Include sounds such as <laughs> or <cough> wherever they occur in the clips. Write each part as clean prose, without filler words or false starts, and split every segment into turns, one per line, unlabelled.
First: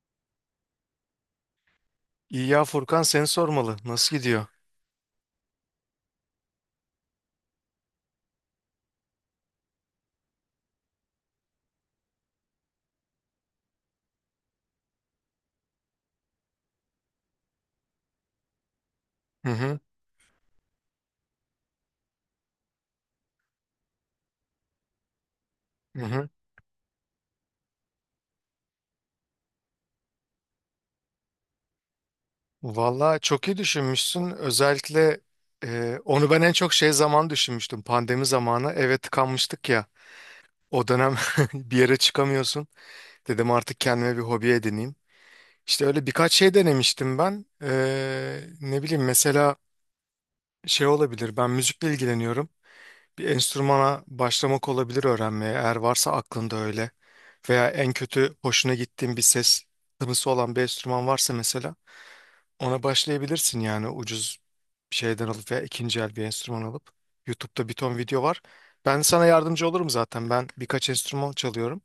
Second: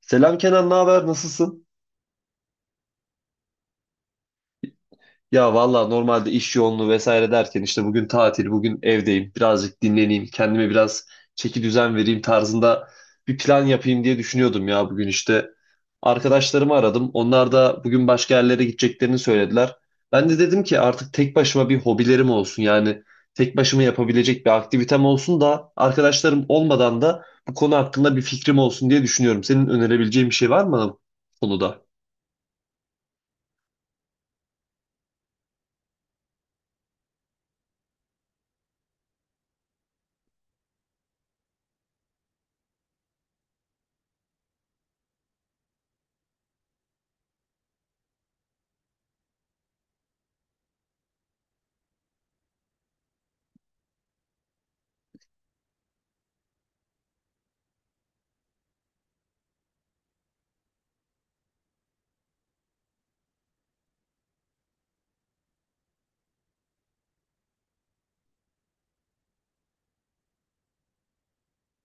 Selam Kenan, ne haber? Nasılsın?
İyi ya Furkan seni sormalı. Nasıl gidiyor?
Ya valla normalde iş yoğunluğu vesaire derken işte bugün tatil, bugün evdeyim. Birazcık dinleneyim, kendime biraz çeki düzen vereyim tarzında bir plan yapayım diye düşünüyordum ya bugün işte. Arkadaşlarımı aradım. Onlar da bugün başka yerlere gideceklerini
Hı
söylediler.
hı,
Ben de dedim ki artık tek başıma bir hobilerim olsun. Yani tek başıma yapabilecek bir aktivitem olsun da
hı hı.
arkadaşlarım olmadan da bu konu hakkında bir fikrim olsun diye düşünüyorum. Senin önerebileceğin bir şey var mı bana bu konuda?
Valla çok iyi düşünmüşsün. Özellikle onu ben en çok şey zaman düşünmüştüm. Pandemi zamanı eve tıkanmıştık ya. O dönem <laughs> bir yere çıkamıyorsun. Dedim artık kendime bir hobi edineyim. İşte öyle birkaç şey denemiştim ben. Ne bileyim mesela şey olabilir. Ben müzikle ilgileniyorum. Bir enstrümana başlamak olabilir öğrenmeye. Eğer varsa aklında öyle. Veya en kötü hoşuna gittiğin bir ses tınısı olan bir enstrüman varsa mesela ona başlayabilirsin yani ucuz bir şeyden alıp veya ikinci el bir enstrüman alıp. YouTube'da bir ton video var. Ben sana yardımcı olurum zaten. Ben birkaç enstrüman çalıyorum.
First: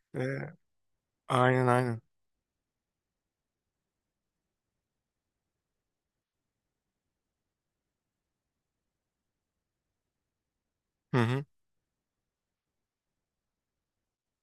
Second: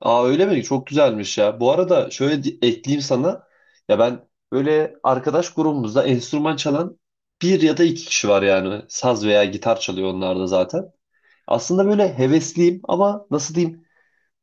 Aa öyle
Ee,
mi? Çok güzelmiş ya.
aynen
Bu
aynen.
arada şöyle ekleyeyim sana. Ya ben böyle arkadaş grubumuzda enstrüman çalan bir ya da iki kişi var yani. Saz veya gitar çalıyor onlar da zaten.
Hı hı.
Aslında böyle hevesliyim ama nasıl diyeyim?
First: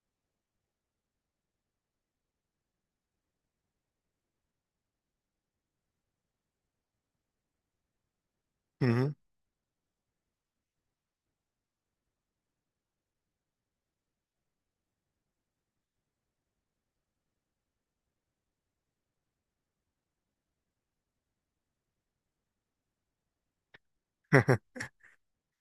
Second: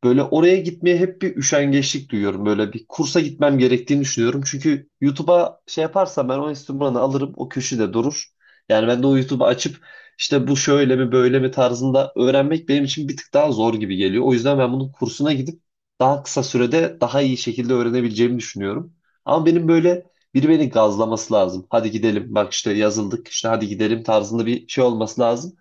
Böyle oraya gitmeye hep bir üşengeçlik duyuyorum. Böyle bir kursa gitmem gerektiğini düşünüyorum. Çünkü YouTube'a şey yaparsam ben o enstrümanı alırım, o köşede durur.
Hı
Yani ben de
hı.
o YouTube'u açıp işte bu şöyle mi böyle mi tarzında öğrenmek benim için bir tık daha zor gibi geliyor. O yüzden ben bunun kursuna gidip daha kısa sürede daha iyi şekilde öğrenebileceğimi düşünüyorum. Ama benim böyle biri beni gazlaması lazım. Hadi gidelim. Bak işte yazıldık. İşte hadi gidelim tarzında bir
<laughs>
şey olması lazım.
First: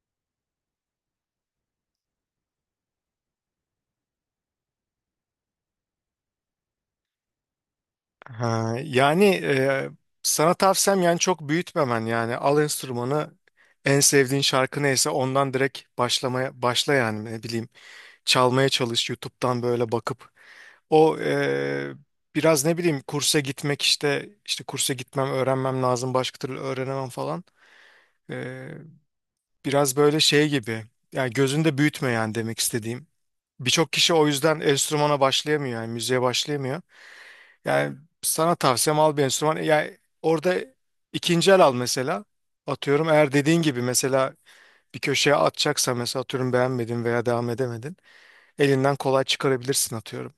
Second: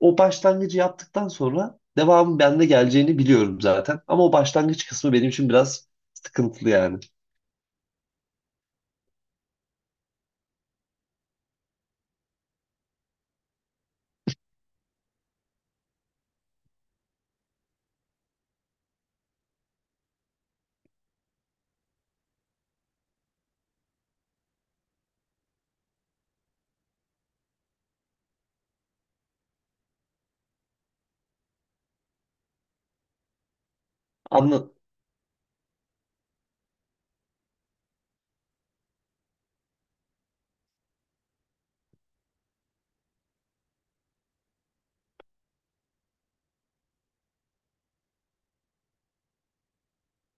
O başlangıcı yaptıktan sonra devamın bende geleceğini biliyorum zaten. Ama o başlangıç kısmı benim için biraz sıkıntılı yani.
Ha, yani sana tavsiyem yani çok büyütmemen yani al enstrümanı en sevdiğin şarkı neyse ondan direkt başlamaya başla yani ne bileyim çalmaya çalış YouTube'dan böyle bakıp o biraz ne bileyim kursa gitmek işte kursa gitmem öğrenmem lazım başka türlü öğrenemem falan. Eee, Biraz böyle şey gibi yani gözünde büyütme yani demek istediğim. Birçok kişi o
Anla,
yüzden enstrümana başlayamıyor yani müziğe başlayamıyor. Yani sana tavsiyem al bir enstrüman. Yani orada ikinci el al mesela. Atıyorum eğer dediğin gibi mesela bir köşeye atacaksa mesela atıyorum beğenmedin veya devam edemedin. Elinden kolay çıkarabilirsin atıyorum.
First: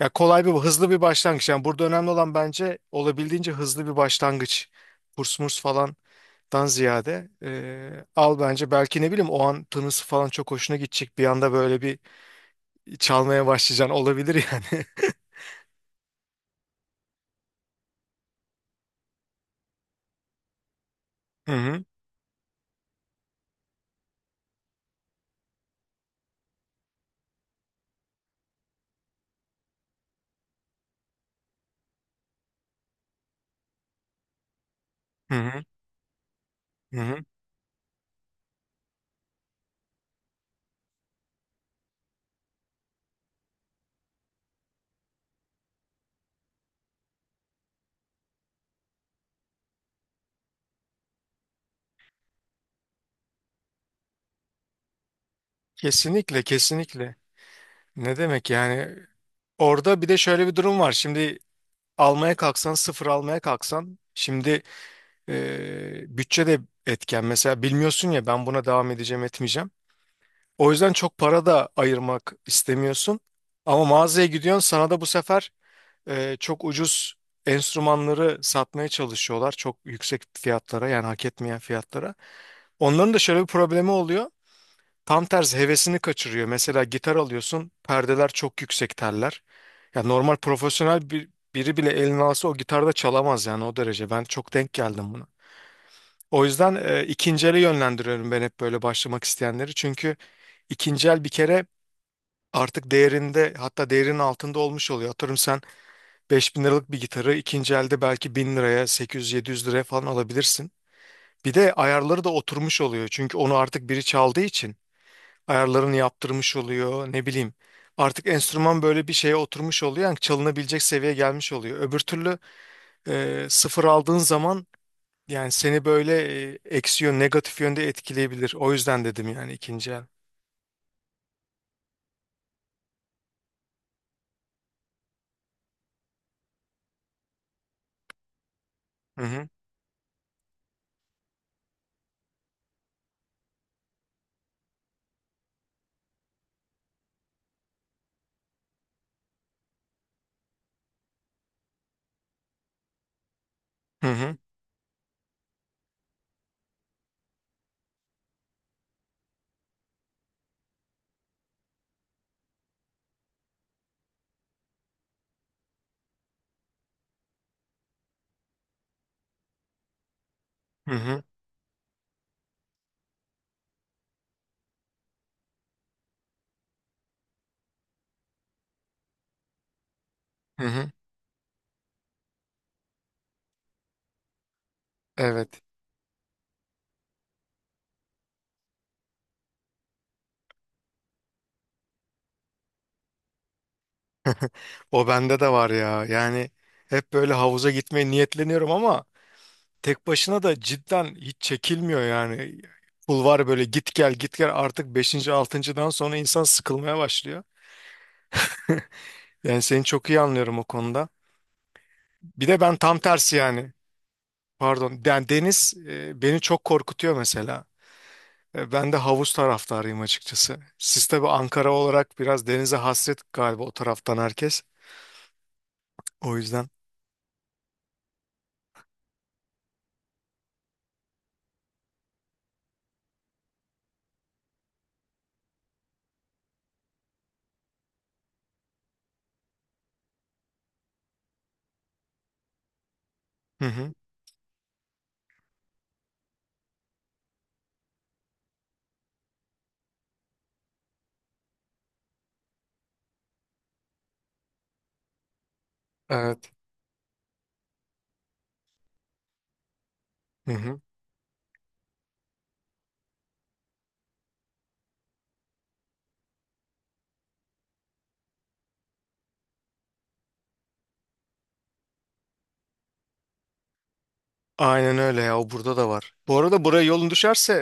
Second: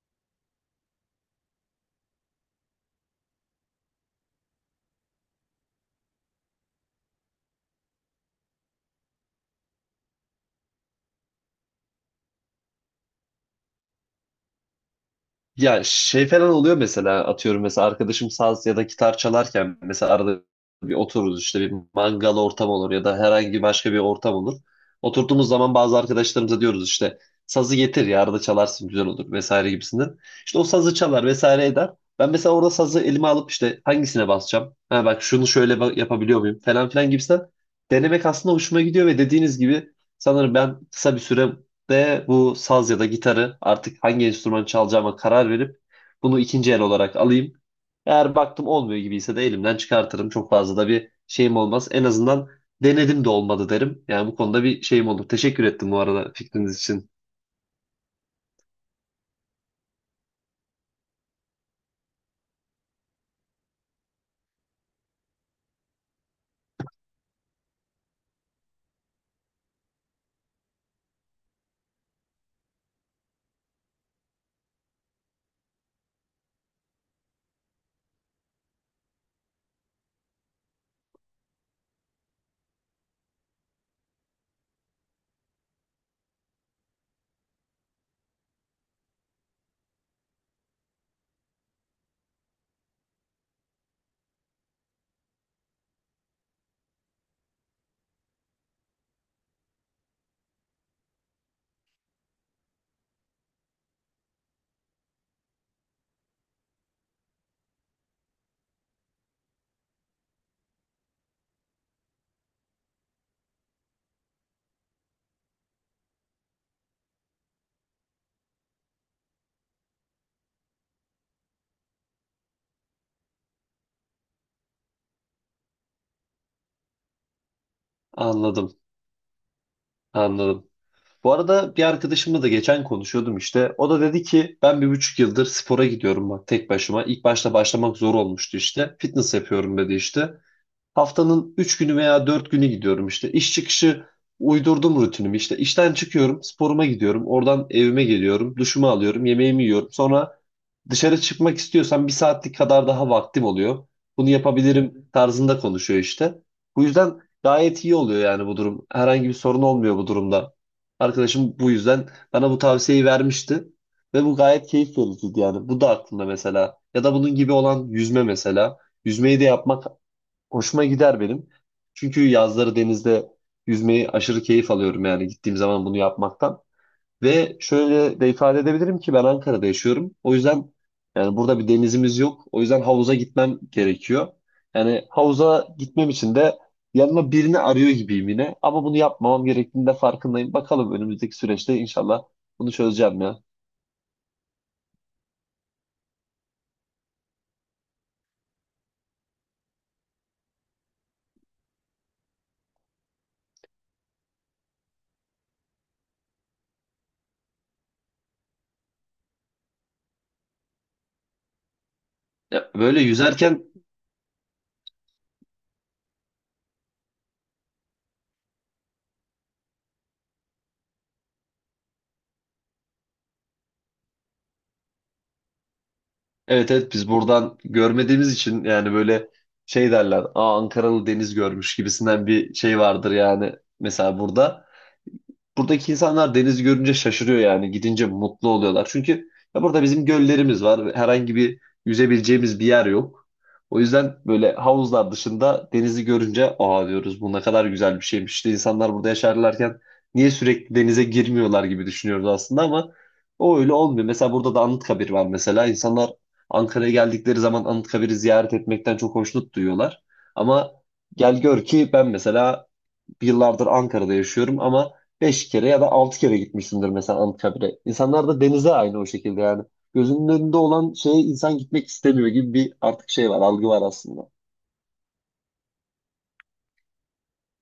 Ya kolay bir hızlı bir başlangıç. Yani burada önemli olan bence olabildiğince hızlı bir başlangıç. Kurs murs falandan ziyade al bence belki ne bileyim o an tınısı falan çok hoşuna gidecek. Bir anda böyle bir çalmaya başlayacaksın olabilir yani.
Ya şey falan oluyor mesela atıyorum mesela arkadaşım saz ya da gitar çalarken mesela arada bir otururuz
<laughs> Hı
işte bir
hı,
mangal ortam olur ya da herhangi başka bir ortam olur. Oturduğumuz zaman bazı arkadaşlarımıza diyoruz işte sazı getir ya arada çalarsın güzel olur vesaire gibisinden. İşte o sazı çalar vesaire eder. Ben mesela orada sazı elime alıp işte hangisine basacağım? Ha bak
hı
şunu
hı,
şöyle yapabiliyor muyum falan
hı
filan
hı.
gibisinden denemek aslında hoşuma gidiyor ve dediğiniz gibi sanırım ben kısa bir süre de bu saz ya da gitarı artık hangi enstrüman çalacağıma karar verip bunu ikinci el olarak alayım. Eğer baktım olmuyor gibiyse de elimden çıkartırım. Çok fazla da bir şeyim olmaz. En azından denedim de olmadı derim. Yani bu konuda bir şeyim olur. Teşekkür ettim bu arada
Kesinlikle
fikriniz için.
kesinlikle. Ne demek yani orada bir de şöyle bir durum var. Şimdi almaya kalksan sıfır almaya kalksan şimdi bütçe de etken. Mesela bilmiyorsun ya ben buna devam edeceğim etmeyeceğim. O yüzden çok para da ayırmak istemiyorsun. Ama mağazaya gidiyorsun sana da bu sefer çok ucuz enstrümanları satmaya çalışıyorlar. Çok yüksek fiyatlara yani hak etmeyen fiyatlara. Onların da şöyle bir problemi oluyor. Tam tersi hevesini kaçırıyor. Mesela gitar alıyorsun perdeler çok yüksek teller. Ya normal profesyonel biri bile elini alsa o gitarda çalamaz yani o derece. Ben çok denk geldim buna. O yüzden ikinci ele yönlendiriyorum ben hep böyle başlamak isteyenleri. Çünkü ikinci el bir kere artık değerinde hatta değerinin altında olmuş oluyor. Atıyorum sen 5.000 liralık bir gitarı ikinci elde belki 1.000 liraya 800-700 liraya falan alabilirsin. Bir de ayarları da oturmuş oluyor. Çünkü onu artık biri çaldığı için ayarlarını yaptırmış oluyor ne bileyim. Artık enstrüman böyle bir şeye oturmuş oluyor. Yani çalınabilecek seviyeye gelmiş oluyor. Öbür türlü sıfır aldığın zaman yani seni böyle eksi yön negatif yönde etkileyebilir. O
Anladım,
yüzden dedim yani ikinci el.
anladım. Bu arada bir arkadaşımla da geçen konuşuyordum işte. O da dedi ki ben 1,5 yıldır spora gidiyorum bak tek başıma. İlk başta başlamak zor olmuştu işte.
Hı
Fitness
hı.
yapıyorum dedi işte. Haftanın 3 günü veya 4 günü gidiyorum işte. İş çıkışı uydurdum rutinimi işte. İşten çıkıyorum, sporuma gidiyorum. Oradan evime geliyorum, duşumu alıyorum, yemeğimi yiyorum. Sonra dışarı çıkmak istiyorsam bir saatlik kadar daha vaktim oluyor.
Hı
Bunu
hı.
yapabilirim tarzında konuşuyor işte. Bu yüzden gayet iyi oluyor yani bu durum. Herhangi bir sorun olmuyor bu durumda. Arkadaşım bu yüzden bana bu tavsiyeyi vermişti. Ve bu gayet keyif vericiydi yani. Bu da aklımda mesela. Ya da bunun gibi olan yüzme mesela. Yüzmeyi de yapmak hoşuma
Hı
gider
hı.
benim. Çünkü yazları denizde yüzmeyi aşırı keyif alıyorum yani gittiğim zaman bunu yapmaktan. Ve şöyle de ifade edebilirim ki ben Ankara'da yaşıyorum. O
Hı
yüzden
hı.
yani burada bir denizimiz yok. O yüzden havuza gitmem gerekiyor. Yani
Evet.
havuza gitmem için de yanıma birini arıyor gibiyim yine. Ama bunu yapmamam gerektiğinde farkındayım. Bakalım önümüzdeki süreçte inşallah bunu çözeceğim ya.
O bende de var ya. Yani hep böyle havuza gitmeye niyetleniyorum ama tek başına da cidden hiç çekilmiyor yani. Pul var böyle git gel git gel artık beşinci altıncıdan sonra insan sıkılmaya başlıyor. Yani seni çok iyi anlıyorum o konuda. Bir de
Ya
ben tam
böyle
tersi
yüzerken.
yani. Pardon. Yani deniz beni çok korkutuyor mesela. Ben de havuz taraftarıyım açıkçası. Siz tabii Ankara olarak biraz denize hasret galiba o taraftan herkes. O yüzden.
Evet, evet biz buradan görmediğimiz için yani böyle şey derler. Aa Ankaralı deniz görmüş gibisinden bir şey vardır yani mesela burada buradaki insanlar denizi görünce şaşırıyor yani. Gidince mutlu oluyorlar. Çünkü ya burada bizim göllerimiz var. Ve Herhangi bir yüzebileceğimiz bir yer yok.
Hı
O
hı.
yüzden böyle havuzlar dışında denizi görünce aa diyoruz bu ne kadar güzel bir şeymiş. İşte insanlar burada yaşarlarken niye sürekli denize girmiyorlar gibi düşünüyoruz aslında ama o öyle olmuyor. Mesela burada da Anıtkabir var mesela. İnsanlar
Evet.
Ankara'ya geldikleri zaman Anıtkabir'i ziyaret etmekten çok hoşnut duyuyorlar.
Hı
Ama
hı.
gel gör ki ben mesela bir yıllardır Ankara'da yaşıyorum ama 5 kere ya da 6 kere gitmişsindir mesela Anıtkabir'e. İnsanlar da denize aynı o şekilde yani. Gözünün önünde olan şeye insan gitmek istemiyor gibi bir artık şey var, algı var aslında.
Aynen öyle ya. O burada da var. Bu arada buraya yolun düşerse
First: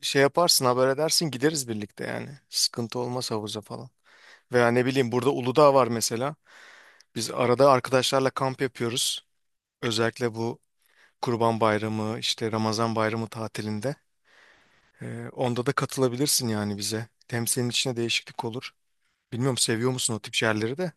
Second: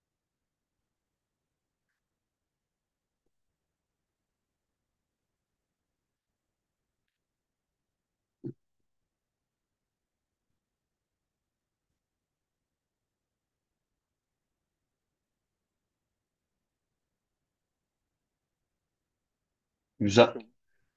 şey yaparsın haber edersin gideriz birlikte yani. Sıkıntı olmaz havuza falan. Veya ne bileyim burada Uludağ var mesela. Biz arada arkadaşlarla kamp yapıyoruz. Özellikle bu Kurban Bayramı işte Ramazan Bayramı tatilinde. Onda da katılabilirsin yani bize. Hem senin içine değişiklik olur. Bilmiyorum seviyor musun o
Güzel.
tip yerleri de?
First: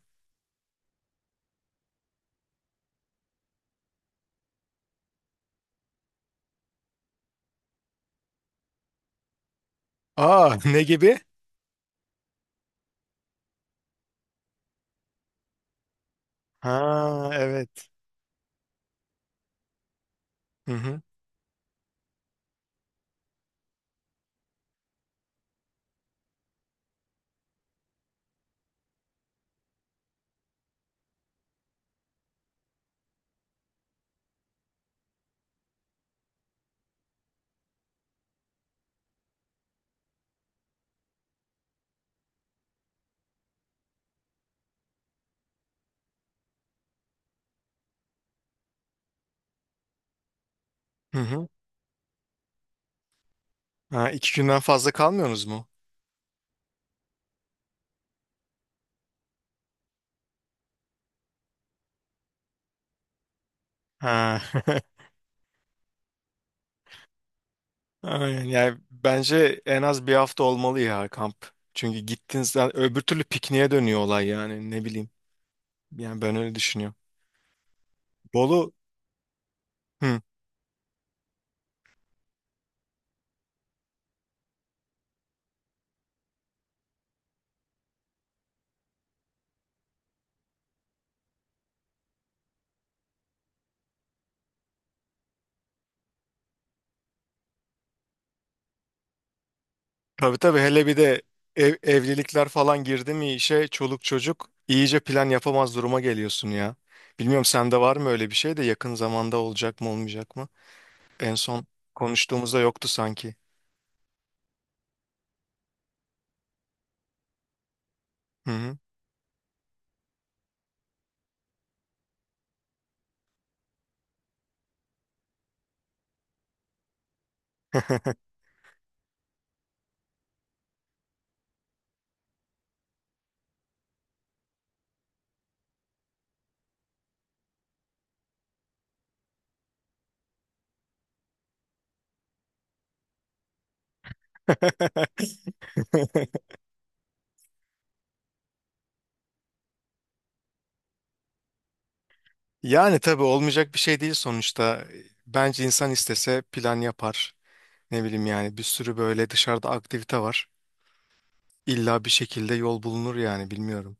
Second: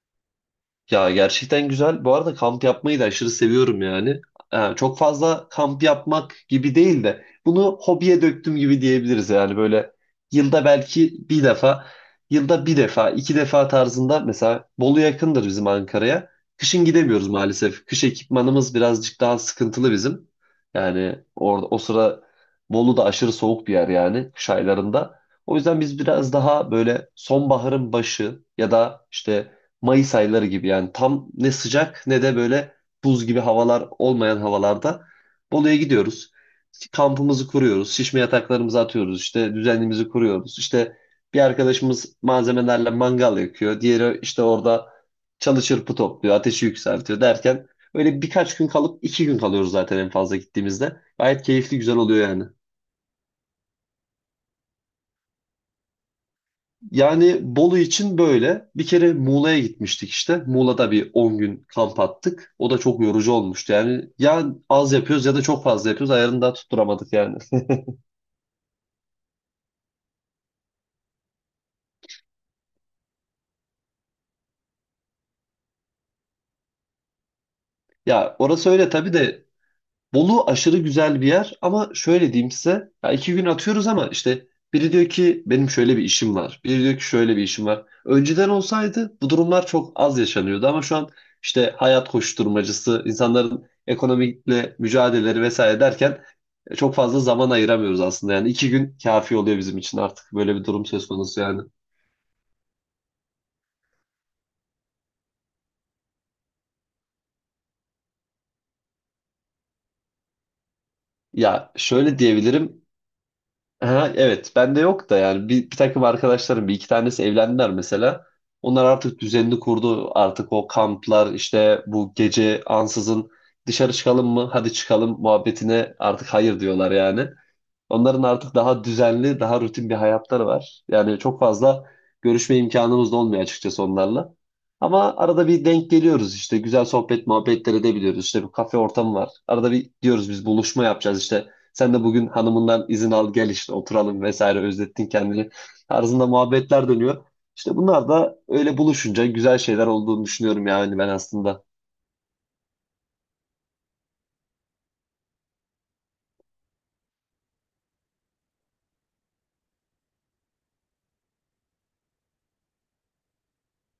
Ya gerçekten güzel. Bu arada kamp yapmayı da aşırı seviyorum yani. Çok fazla kamp yapmak gibi değil de bunu hobiye döktüm gibi diyebiliriz yani böyle
Aa <laughs>
yılda
ne
belki
gibi?
bir defa, yılda bir defa, iki defa tarzında mesela Bolu yakındır bizim Ankara'ya. Kışın gidemiyoruz
Ha,
maalesef.
evet.
Kış ekipmanımız birazcık daha sıkıntılı bizim.
Hı hı.
Yani orada o sıra Bolu da aşırı soğuk bir yer yani kış aylarında. O yüzden biz biraz daha böyle sonbaharın başı ya da işte Mayıs ayları gibi yani tam ne sıcak ne de böyle buz gibi havalar olmayan havalarda Bolu'ya gidiyoruz. Kampımızı kuruyoruz, şişme yataklarımızı atıyoruz, işte düzenimizi kuruyoruz. İşte bir arkadaşımız malzemelerle mangal yakıyor, diğeri işte orada çalı çırpı topluyor, ateşi yükseltiyor derken öyle birkaç gün kalıp 2 gün kalıyoruz zaten en fazla gittiğimizde.
Hı
Gayet
hı.
keyifli güzel oluyor yani.
Ha, iki günden fazla kalmıyorsunuz mu?
Yani Bolu için böyle. Bir kere Muğla'ya gitmiştik işte. Muğla'da bir 10 gün kamp attık. O da çok yorucu olmuştu. Yani
Ha.
ya az
<laughs>
yapıyoruz ya da çok fazla yapıyoruz. Ayarını da tutturamadık yani.
Aynen. Yani bence en az bir hafta olmalı ya kamp. Çünkü gittiğinizde öbür türlü pikniğe dönüyor olay yani ne bileyim. Yani ben öyle düşünüyorum.
Ya orası
Bolu.
öyle tabii de
Hı.
Bolu aşırı güzel bir yer ama şöyle diyeyim size. Ya 2 gün atıyoruz ama işte biri diyor ki benim şöyle bir işim var. Biri diyor ki şöyle bir işim var. Önceden olsaydı bu durumlar çok az yaşanıyordu ama şu an işte hayat koşturmacısı, insanların ekonomikle mücadeleleri vesaire derken çok fazla zaman ayıramıyoruz aslında. Yani 2 gün kafi oluyor bizim için artık
Tabii
böyle
tabii
bir durum
hele bir
söz
de
konusu yani.
evlilikler falan girdi mi işe çoluk çocuk iyice plan yapamaz duruma geliyorsun ya. Bilmiyorum sende var mı öyle bir şey de yakın zamanda olacak mı olmayacak mı? En son
Ya şöyle
konuştuğumuzda
diyebilirim.
yoktu sanki.
Ha, evet bende yok da yani bir takım arkadaşlarım bir iki tanesi evlendiler mesela.
Hı hı.
Onlar artık düzenini kurdu. Artık o kamplar işte bu gece ansızın dışarı çıkalım mı? Hadi çıkalım muhabbetine artık hayır diyorlar yani. Onların artık daha düzenli, daha rutin bir hayatları var. Yani çok fazla görüşme imkanımız da olmuyor açıkçası onlarla. Ama arada bir denk geliyoruz işte güzel sohbet muhabbetler edebiliyoruz. İşte bir kafe ortamı var. Arada bir diyoruz biz buluşma yapacağız işte. Sen de bugün hanımından izin al gel işte oturalım vesaire özlettin
<laughs>
kendini tarzında muhabbetler dönüyor. İşte bunlar da öyle buluşunca güzel şeyler olduğunu düşünüyorum yani ben aslında.
Yani tabii olmayacak bir şey değil sonuçta. Bence insan istese plan yapar. Ne bileyim yani bir sürü böyle dışarıda aktivite var. İlla bir şekilde yol bulunur yani bilmiyorum.